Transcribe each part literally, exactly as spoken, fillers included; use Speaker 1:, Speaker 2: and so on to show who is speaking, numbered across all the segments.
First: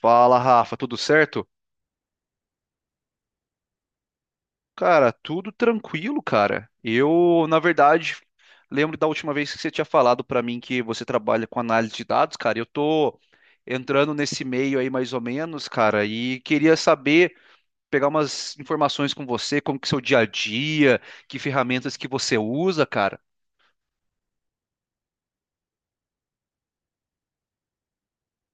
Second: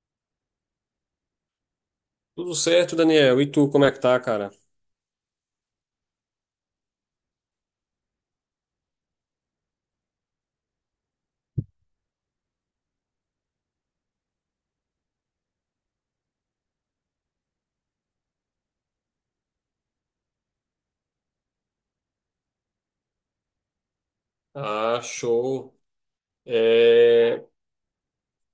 Speaker 1: Fala, Rafa, tudo certo?
Speaker 2: Tudo certo, Daniel? E tu, como é que tá, cara?
Speaker 1: Cara, tudo tranquilo, cara. Eu, na verdade, lembro da última vez que você tinha falado pra mim que você trabalha com análise de dados, cara. Eu tô entrando nesse meio aí mais ou menos, cara, e queria saber, pegar umas informações com você, como que é o seu dia a dia, que ferramentas que você usa, cara.
Speaker 2: Ah, show. É...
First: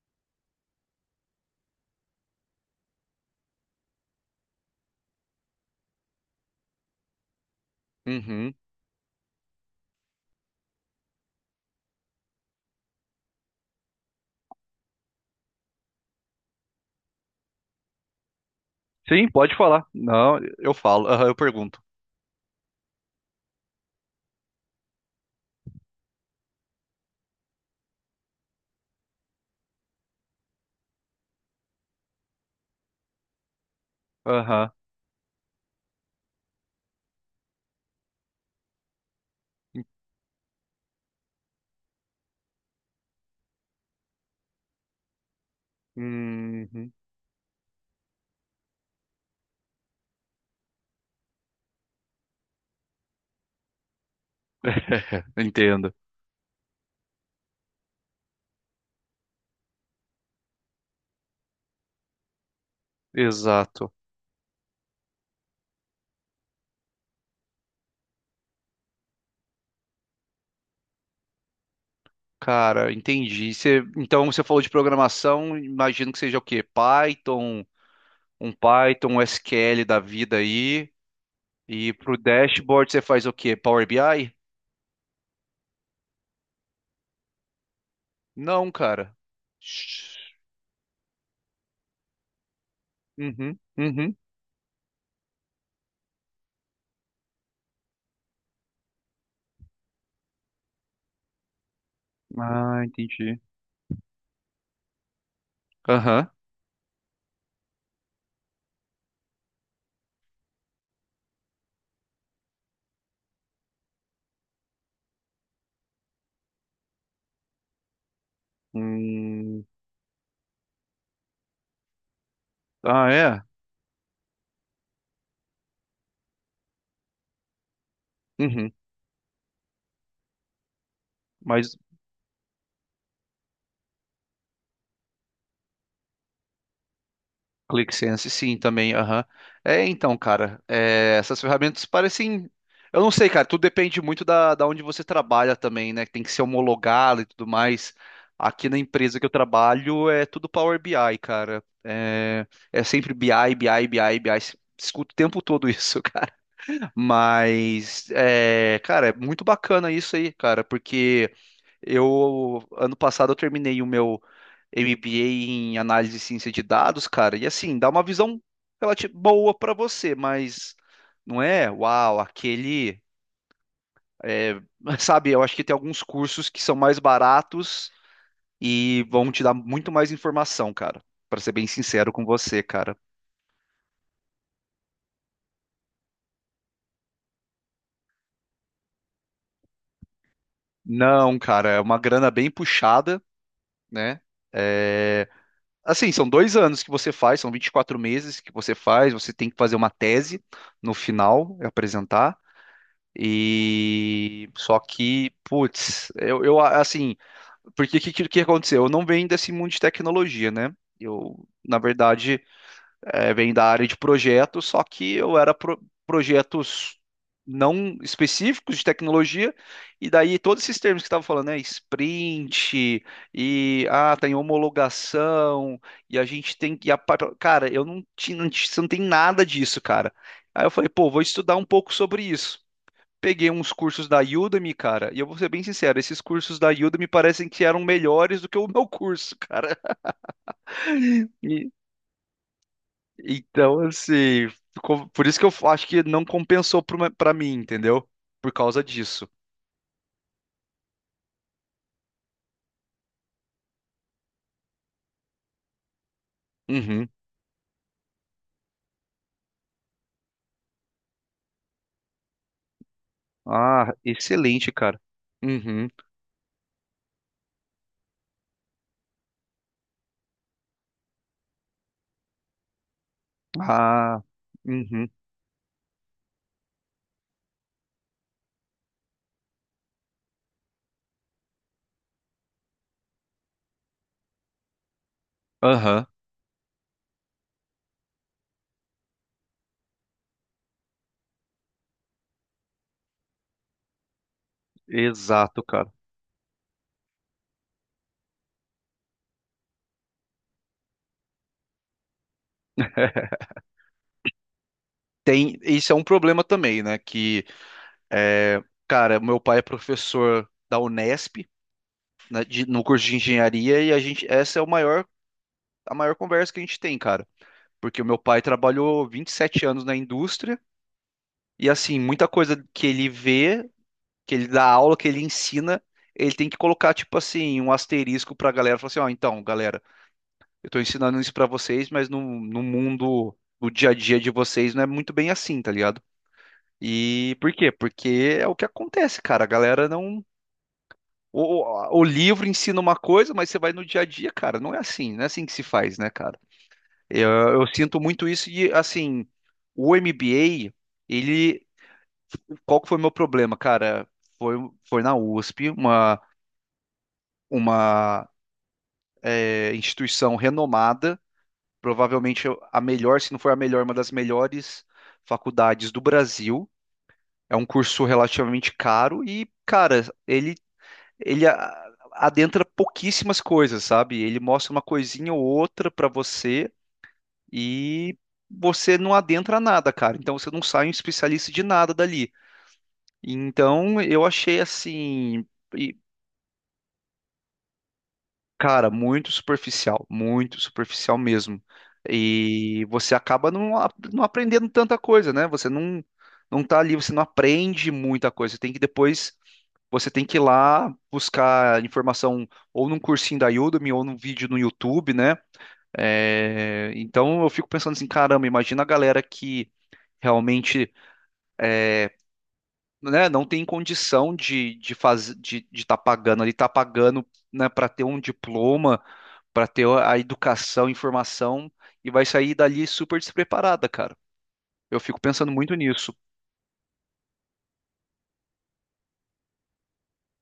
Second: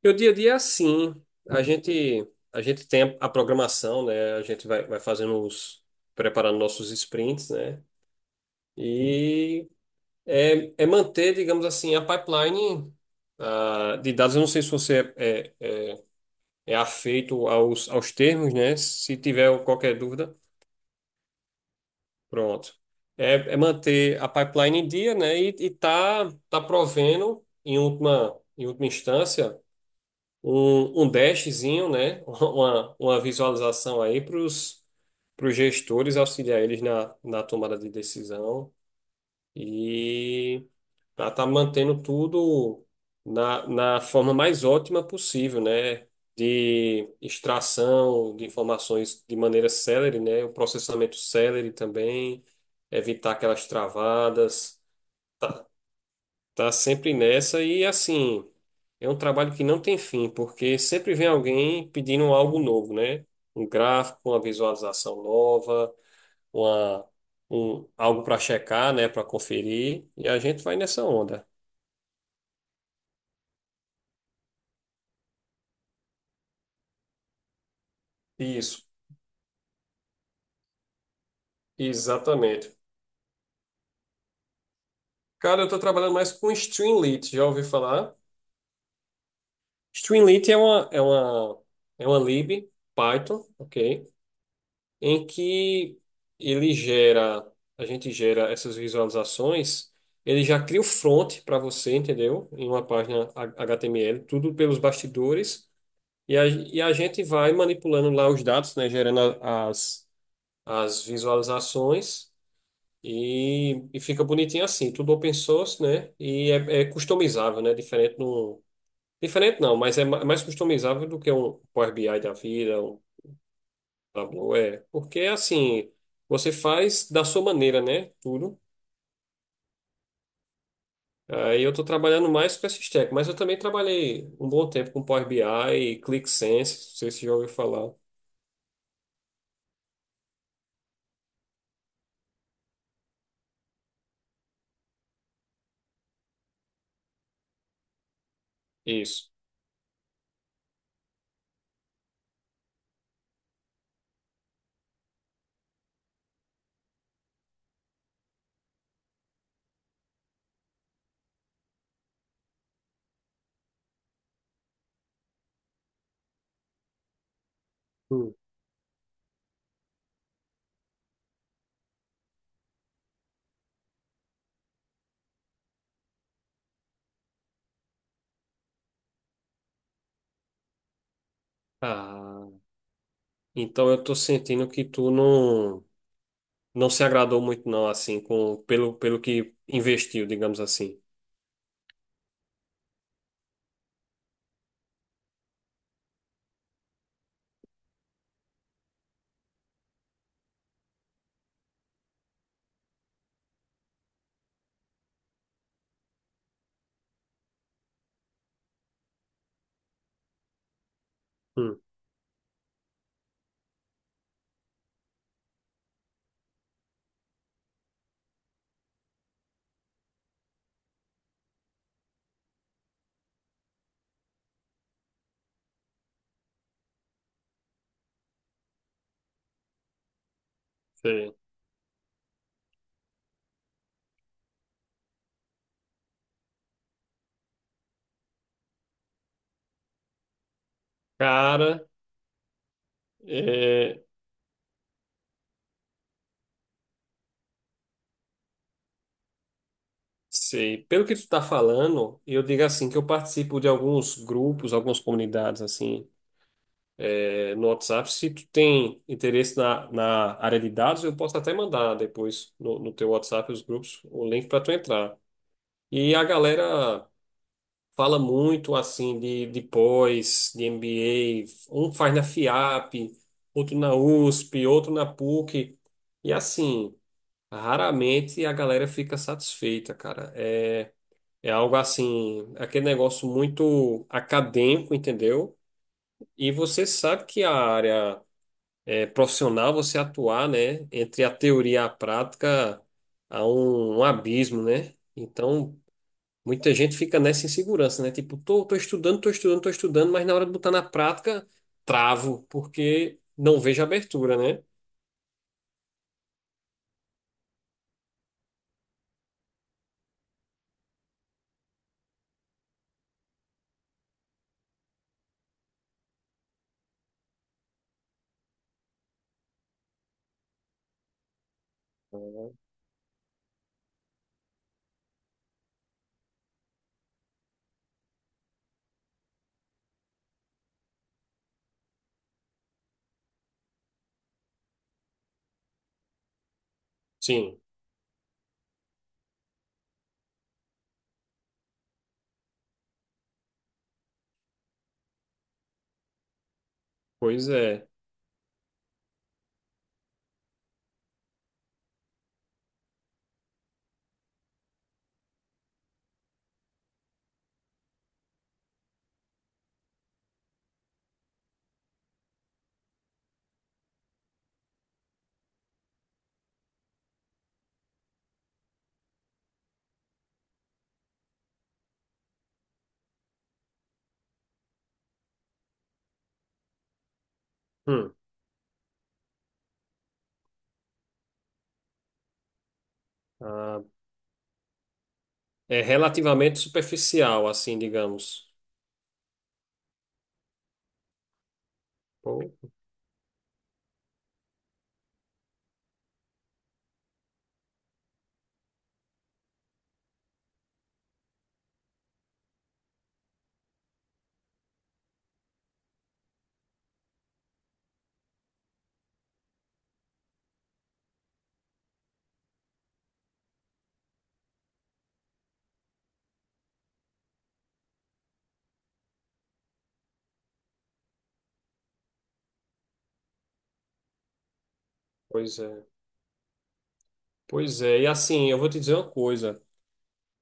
Speaker 2: Meu dia a dia é assim. A gente, a gente tem a programação, né? A gente vai, vai fazendo os... preparando nossos sprints, né?
Speaker 1: Uhum.
Speaker 2: E é, é manter, digamos assim, a pipeline ah, de dados. Eu não sei se você é, é, é, é afeito aos, aos termos, né? Se
Speaker 1: Sim, pode
Speaker 2: tiver
Speaker 1: falar.
Speaker 2: qualquer dúvida.
Speaker 1: Não, eu falo, aham, eu pergunto.
Speaker 2: Pronto. É, é manter a pipeline em dia, né? E, e tá, tá provendo, em última, em última instância, um, um dashzinho, né? Uma, uma visualização aí para
Speaker 1: Aham.
Speaker 2: os gestores auxiliar eles na, na tomada de decisão e para estar mantendo tudo na, na forma mais ótima possível, né?
Speaker 1: Uhum.
Speaker 2: De extração de informações de maneira célere, né? O processamento célere também, evitar aquelas travadas.
Speaker 1: Entendo.
Speaker 2: Tá sempre nessa e assim, é um trabalho que não tem fim, porque sempre vem alguém pedindo algo novo, né? Um
Speaker 1: Exato.
Speaker 2: gráfico, uma visualização nova uma, um, algo para checar, né, para conferir, e a gente vai nessa onda.
Speaker 1: Cara, entendi. Você- então você falou de programação, imagino que seja o quê? Python, um
Speaker 2: Isso,
Speaker 1: Python, um S Q L da vida aí. E pro
Speaker 2: exatamente.
Speaker 1: dashboard você faz o quê? Power B I?
Speaker 2: Cara, eu estou trabalhando mais com Streamlit, já ouvi falar?
Speaker 1: Não, cara. Shhh.
Speaker 2: Streamlit é uma, é uma, é uma lib Python,
Speaker 1: Uhum,
Speaker 2: ok?
Speaker 1: uhum.
Speaker 2: Em que ele gera, a gente gera essas visualizações, ele já cria o front para você, entendeu? Em
Speaker 1: Ah,
Speaker 2: uma página
Speaker 1: entendi.
Speaker 2: H- HTML, tudo pelos bastidores,
Speaker 1: Aham.
Speaker 2: e a, e a gente vai manipulando lá os dados, né, gerando a- as as visualizações e, e fica bonitinho assim, tudo open source, né? E é, é customizável, né? Diferente no, diferente
Speaker 1: Hum.
Speaker 2: não, mas é ma- é mais customizável do que um Power B I da vida, um
Speaker 1: Ah, é?
Speaker 2: Tableau, é, porque assim, você faz da sua maneira, né? Tudo.
Speaker 1: Uhum.
Speaker 2: Aí eu
Speaker 1: Mas
Speaker 2: tô trabalhando mais com esse stack, mas eu também trabalhei um bom tempo com Power B I e ClickSense, não sei se já ouviu falar.
Speaker 1: ClickSense, sim, também, aham. É, então, cara, é, essas ferramentas parecem. Eu não sei, cara, tudo depende muito da, da onde você trabalha também, né? Tem que ser homologado e tudo mais. Aqui na empresa que
Speaker 2: Isso.
Speaker 1: eu trabalho é tudo Power BI, cara. É, é sempre BI, BI, BI, BI. Escuto o tempo todo isso, cara. Mas, é, cara, é muito bacana isso aí, cara, porque eu, ano passado, eu terminei o meu M B A em análise e ciência de dados, cara, e assim, dá uma
Speaker 2: Hum.
Speaker 1: visão relativa boa pra você, mas não é, uau, aquele, é, sabe, eu acho que tem alguns cursos que são mais baratos e vão te dar muito mais informação, cara, pra ser bem sincero com
Speaker 2: Ah,
Speaker 1: você, cara.
Speaker 2: então eu tô sentindo que tu não. não se agradou muito não, assim, com pelo, pelo que investiu, digamos assim.
Speaker 1: Não, cara, é uma grana bem puxada, né? É, Assim, são dois anos que você faz, são vinte e quatro meses que você faz, você tem que fazer uma tese no final, é apresentar. E só que, putz, eu, eu, assim, porque o que, que que aconteceu? Eu não venho desse mundo de tecnologia, né? Eu, na
Speaker 2: Hum,
Speaker 1: verdade, é, vem da área de projetos, só que eu era pro- projetos não específicos de tecnologia, e daí todos esses termos que estava falando, né, sprint, e ah, tem homologação, e a gente tem que, a pa- cara, eu não tinha, não ti- não tem nada disso, cara. Aí eu falei, pô, vou
Speaker 2: sei.
Speaker 1: estudar um pouco sobre isso. Peguei uns cursos da Udemy, cara, e eu vou ser bem sincero, esses cursos da Udemy parecem que eram melhores do que o meu curso, cara.
Speaker 2: Cara,
Speaker 1: Então,
Speaker 2: é,
Speaker 1: assim, ficou- por isso que eu acho que não compensou pro me- pra mim, entendeu? Por causa disso.
Speaker 2: sei. Pelo que tu tá falando, eu digo assim que eu participo de alguns grupos, algumas comunidades assim,
Speaker 1: Uhum.
Speaker 2: é, no WhatsApp. Se tu tem interesse na, na área de dados, eu posso até mandar depois no, no teu WhatsApp os
Speaker 1: Ah,
Speaker 2: grupos, o link para
Speaker 1: excelente,
Speaker 2: tu
Speaker 1: cara.
Speaker 2: entrar.
Speaker 1: Uhum.
Speaker 2: E a galera fala muito assim de, de pós, de M B A, um faz na FIAP, outro na
Speaker 1: Ah,
Speaker 2: USP, outro na
Speaker 1: uhum.
Speaker 2: PUC, e assim, raramente a galera fica satisfeita, cara. É, é algo assim, aquele negócio muito acadêmico, entendeu?
Speaker 1: Aham.
Speaker 2: E você sabe que a área é, profissional, você atuar, né, entre a teoria e a prática, há um, um abismo, né?
Speaker 1: Exato,
Speaker 2: Então,
Speaker 1: cara.
Speaker 2: muita gente fica nessa insegurança, né? Tipo, tô, tô estudando, tô estudando, tô estudando, mas na hora de botar na prática, travo, porque não vejo abertura, né?
Speaker 1: Tem, isso é um problema também, né? Que, é, cara, meu pai é professor da Unesp, né, de- no curso de engenharia, e a gente, essa é o maior, a maior conversa que a gente tem, cara. Porque o meu pai trabalhou vinte e sete anos na indústria, e assim, muita coisa que ele vê, que ele dá aula, que ele ensina, ele tem que colocar, tipo assim, um asterisco pra galera, falar assim, ó, então, galera, eu tô ensinando isso pra vocês, mas no, no mundo do dia a dia de vocês não é muito bem assim, tá ligado? E por
Speaker 2: Sim,
Speaker 1: quê? Porque é o que acontece, cara, a galera não... O, o- o livro ensina uma coisa, mas você vai no dia a dia, cara, não é assim, não é assim que se faz, né, cara? Eu,
Speaker 2: pois
Speaker 1: eu
Speaker 2: é.
Speaker 1: sinto muito isso e, assim, o M B A, ele... Qual que foi o meu problema, cara? Foi, foi na U S P, uma uma é, instituição renomada, provavelmente a melhor, se não for a melhor, uma das melhores faculdades do Brasil. É um curso relativamente caro e, cara, ele, ele a- adentra pouquíssimas coisas, sabe? Ele mostra uma coisinha ou outra pra você
Speaker 2: Hum,
Speaker 1: e você não adentra nada, cara. Então você não sai um especialista de nada dali.
Speaker 2: ah,
Speaker 1: Então eu achei assim.
Speaker 2: é
Speaker 1: e
Speaker 2: relativamente superficial, assim, digamos.
Speaker 1: Cara, muito superficial, muito superficial mesmo.
Speaker 2: Pô,
Speaker 1: E você acaba não, a- não aprendendo tanta coisa, né? Você não, não tá ali, você não aprende muita coisa. Você tem que depois, você tem que ir lá buscar informação ou num cursinho da Udemy ou num vídeo no YouTube, né? É, então eu fico pensando assim, caramba, imagina a galera que realmente, né, não tem condição de de fazer de estar pagando ali, tá pagando, né, para ter um diploma para ter a educação, a informação e vai sair dali super despreparada, cara. Eu fico pensando
Speaker 2: pois
Speaker 1: muito
Speaker 2: é.
Speaker 1: nisso.
Speaker 2: Pois é. E assim, eu vou te dizer uma coisa.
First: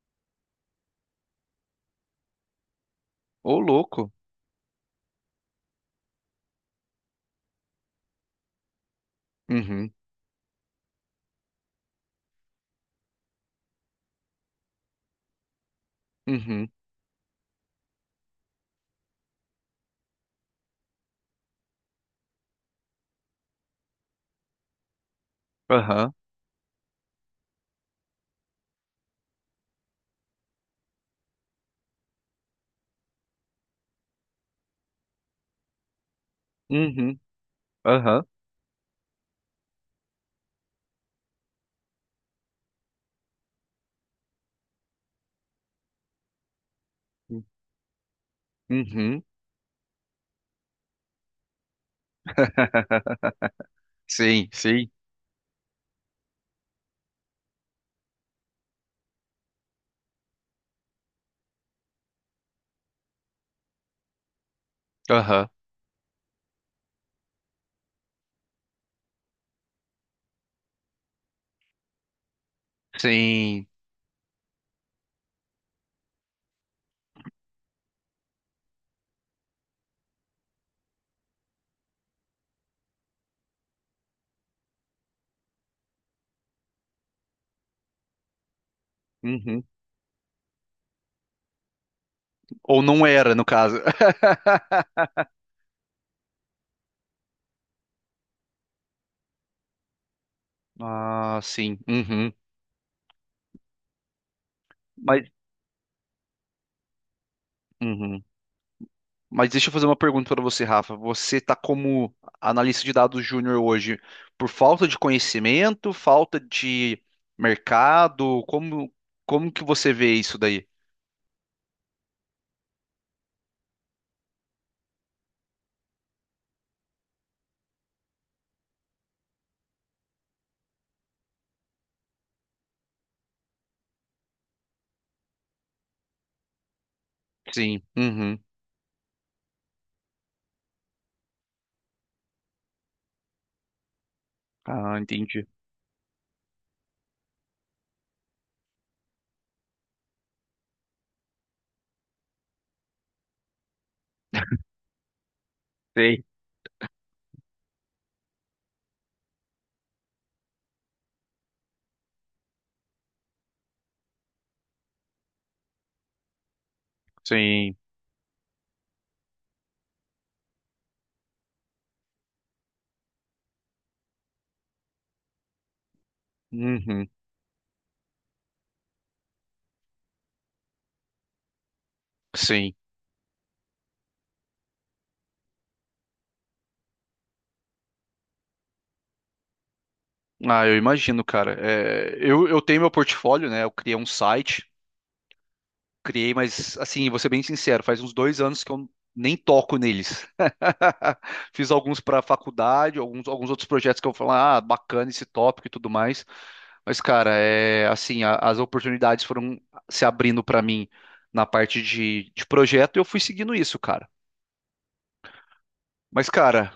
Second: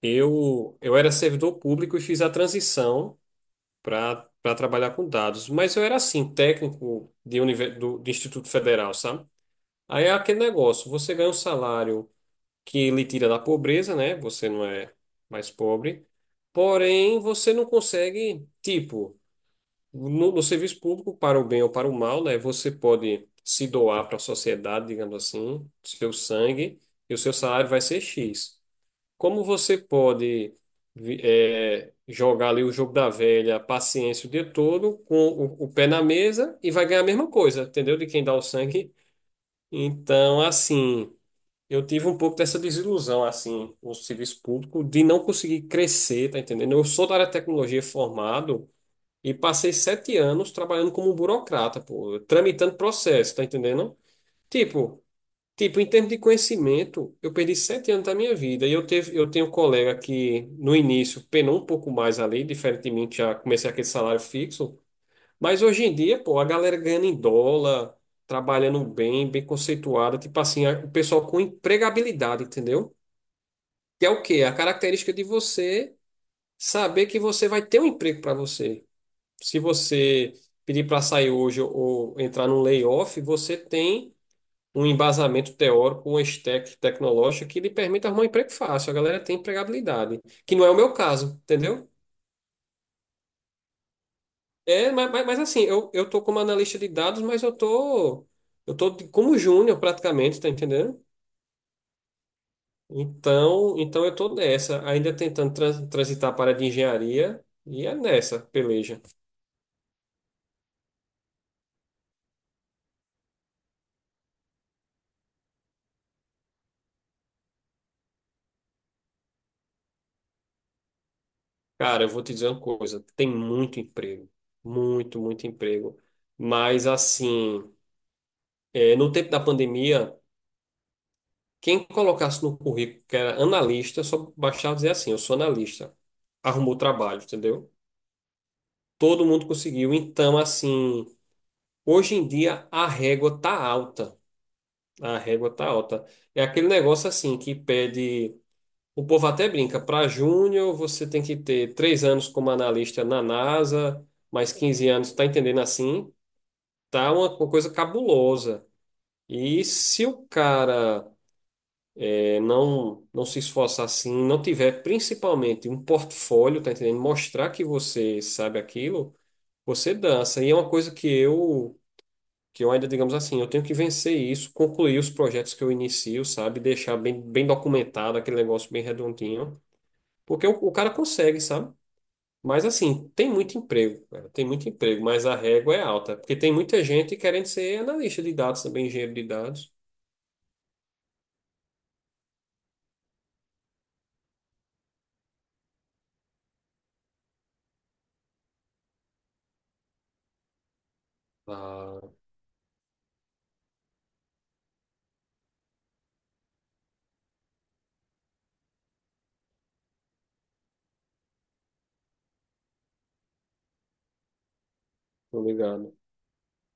Speaker 2: Eu, eu era servidor público e fiz a transição
Speaker 1: Ô, louco.
Speaker 2: para para trabalhar com dados, mas eu era assim, técnico de, univer- do, de Instituto Federal, sabe?
Speaker 1: Uhum,
Speaker 2: Aí é aquele negócio, você ganha um salário que lhe tira da pobreza, né? Você não é mais pobre.
Speaker 1: uhum,
Speaker 2: Porém, você não consegue, tipo, no, no serviço público, para o bem ou para o mal, né? Você pode se doar para a sociedade, digamos assim,
Speaker 1: aham,
Speaker 2: seu sangue, e o seu salário vai ser X. Como você pode vi- eh, jogar ali o jogo da velha, paciência o dia todo, com o, o pé na mesa, e vai ganhar a
Speaker 1: uhum,
Speaker 2: mesma coisa, entendeu? De quem
Speaker 1: aham,
Speaker 2: dá o sangue. Então, assim. Eu tive um pouco dessa desilusão, assim, no serviço público, de não conseguir crescer, tá entendendo? Eu sou da área de tecnologia formado
Speaker 1: uhum.
Speaker 2: e passei sete anos trabalhando como burocrata, pô, tramitando processo, tá entendendo?
Speaker 1: Sim, sim,
Speaker 2: Tipo, tipo, em termos de conhecimento, eu perdi sete anos da minha vida e eu teve, eu tenho um colega que no início penou um pouco mais ali, diferente de mim, que já comecei aquele salário fixo.
Speaker 1: aham,
Speaker 2: Mas hoje em dia, pô, a galera ganhando em dólar, trabalhando bem, bem conceituada, tipo assim, a- o pessoal com empregabilidade, entendeu?
Speaker 1: sim,
Speaker 2: Que é o quê? A característica de você saber que você vai ter um emprego para você. Se você pedir para sair hoje ou entrar num layoff, você tem um embasamento teórico, um stack tecnológico que lhe permite arrumar um emprego fácil. A galera tem
Speaker 1: uhum.
Speaker 2: empregabilidade, que não é o meu caso, entendeu?
Speaker 1: Ou não era, no caso.
Speaker 2: É, mas, mas, mas assim, eu, eu tô como analista de dados, mas eu tô, eu tô de- como júnior praticamente, tá entendendo?
Speaker 1: Ah, sim, uhum.
Speaker 2: Então, então eu tô nessa, ainda
Speaker 1: Mas,
Speaker 2: tentando trans- transitar para a área de engenharia, e é
Speaker 1: uhum.
Speaker 2: nessa, peleja.
Speaker 1: Mas deixa eu fazer uma pergunta para você, Rafa. Você está como analista de dados júnior hoje por falta de conhecimento, falta de mercado? Como, como que você vê isso daí?
Speaker 2: Cara, eu vou te dizer uma coisa, tem muito emprego, muito, muito emprego. Mas assim, é, no tempo da pandemia, quem colocasse no currículo que era analista, só bastava dizer assim, eu sou analista, arrumou trabalho, entendeu?
Speaker 1: Sim. Uhum.
Speaker 2: Todo mundo conseguiu, então assim... Hoje em dia a régua tá alta.
Speaker 1: Ah,
Speaker 2: A
Speaker 1: entendi.
Speaker 2: régua tá alta. É aquele negócio assim que pede. O povo até brinca, para júnior você tem que ter três anos como analista na NASA, mais quinze anos, tá entendendo assim?
Speaker 1: Sei.
Speaker 2: Tá uma, uma coisa cabulosa. E se o cara é, não, não se esforçar assim, não tiver principalmente um portfólio, tá entendendo? Mostrar que
Speaker 1: Sim.
Speaker 2: você sabe aquilo, você dança. E é uma coisa que eu que eu ainda, digamos assim, eu tenho que vencer isso, concluir os projetos que eu inicio, sabe? Deixar
Speaker 1: Uhum.
Speaker 2: bem, bem documentado aquele negócio bem redondinho, porque o, o cara consegue, sabe? Mas
Speaker 1: Sim.
Speaker 2: assim, tem muito emprego, cara, tem muito emprego, mas a régua é alta, porque tem muita gente querendo ser analista de dados também, engenheiro de dados.
Speaker 1: Ah, eu imagino, cara. É, eu, eu tenho meu portfólio, né? Eu criei um site criei, mas assim, vou ser bem sincero, faz uns dois anos que eu nem toco neles. Fiz alguns
Speaker 2: Ah,
Speaker 1: para faculdade, alguns, alguns outros projetos que eu falo, ah, bacana esse tópico e tudo mais. Mas, cara, é assim, a- as oportunidades foram se abrindo para mim na parte de, de projeto e eu fui seguindo isso, cara.
Speaker 2: tô ligado.
Speaker 1: Mas, cara,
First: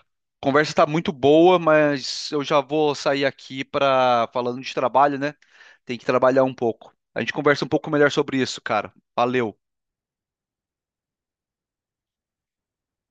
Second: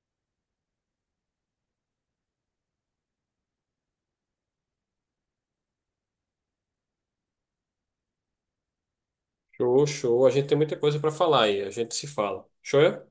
Speaker 1: a conversa tá muito boa, mas eu já vou sair aqui para falando de trabalho, né? Tem que trabalhar um pouco. A gente conversa um pouco melhor sobre isso, cara. Valeu.
Speaker 2: Show, show. A gente tem muita coisa para falar aí, a gente se fala. Show? É?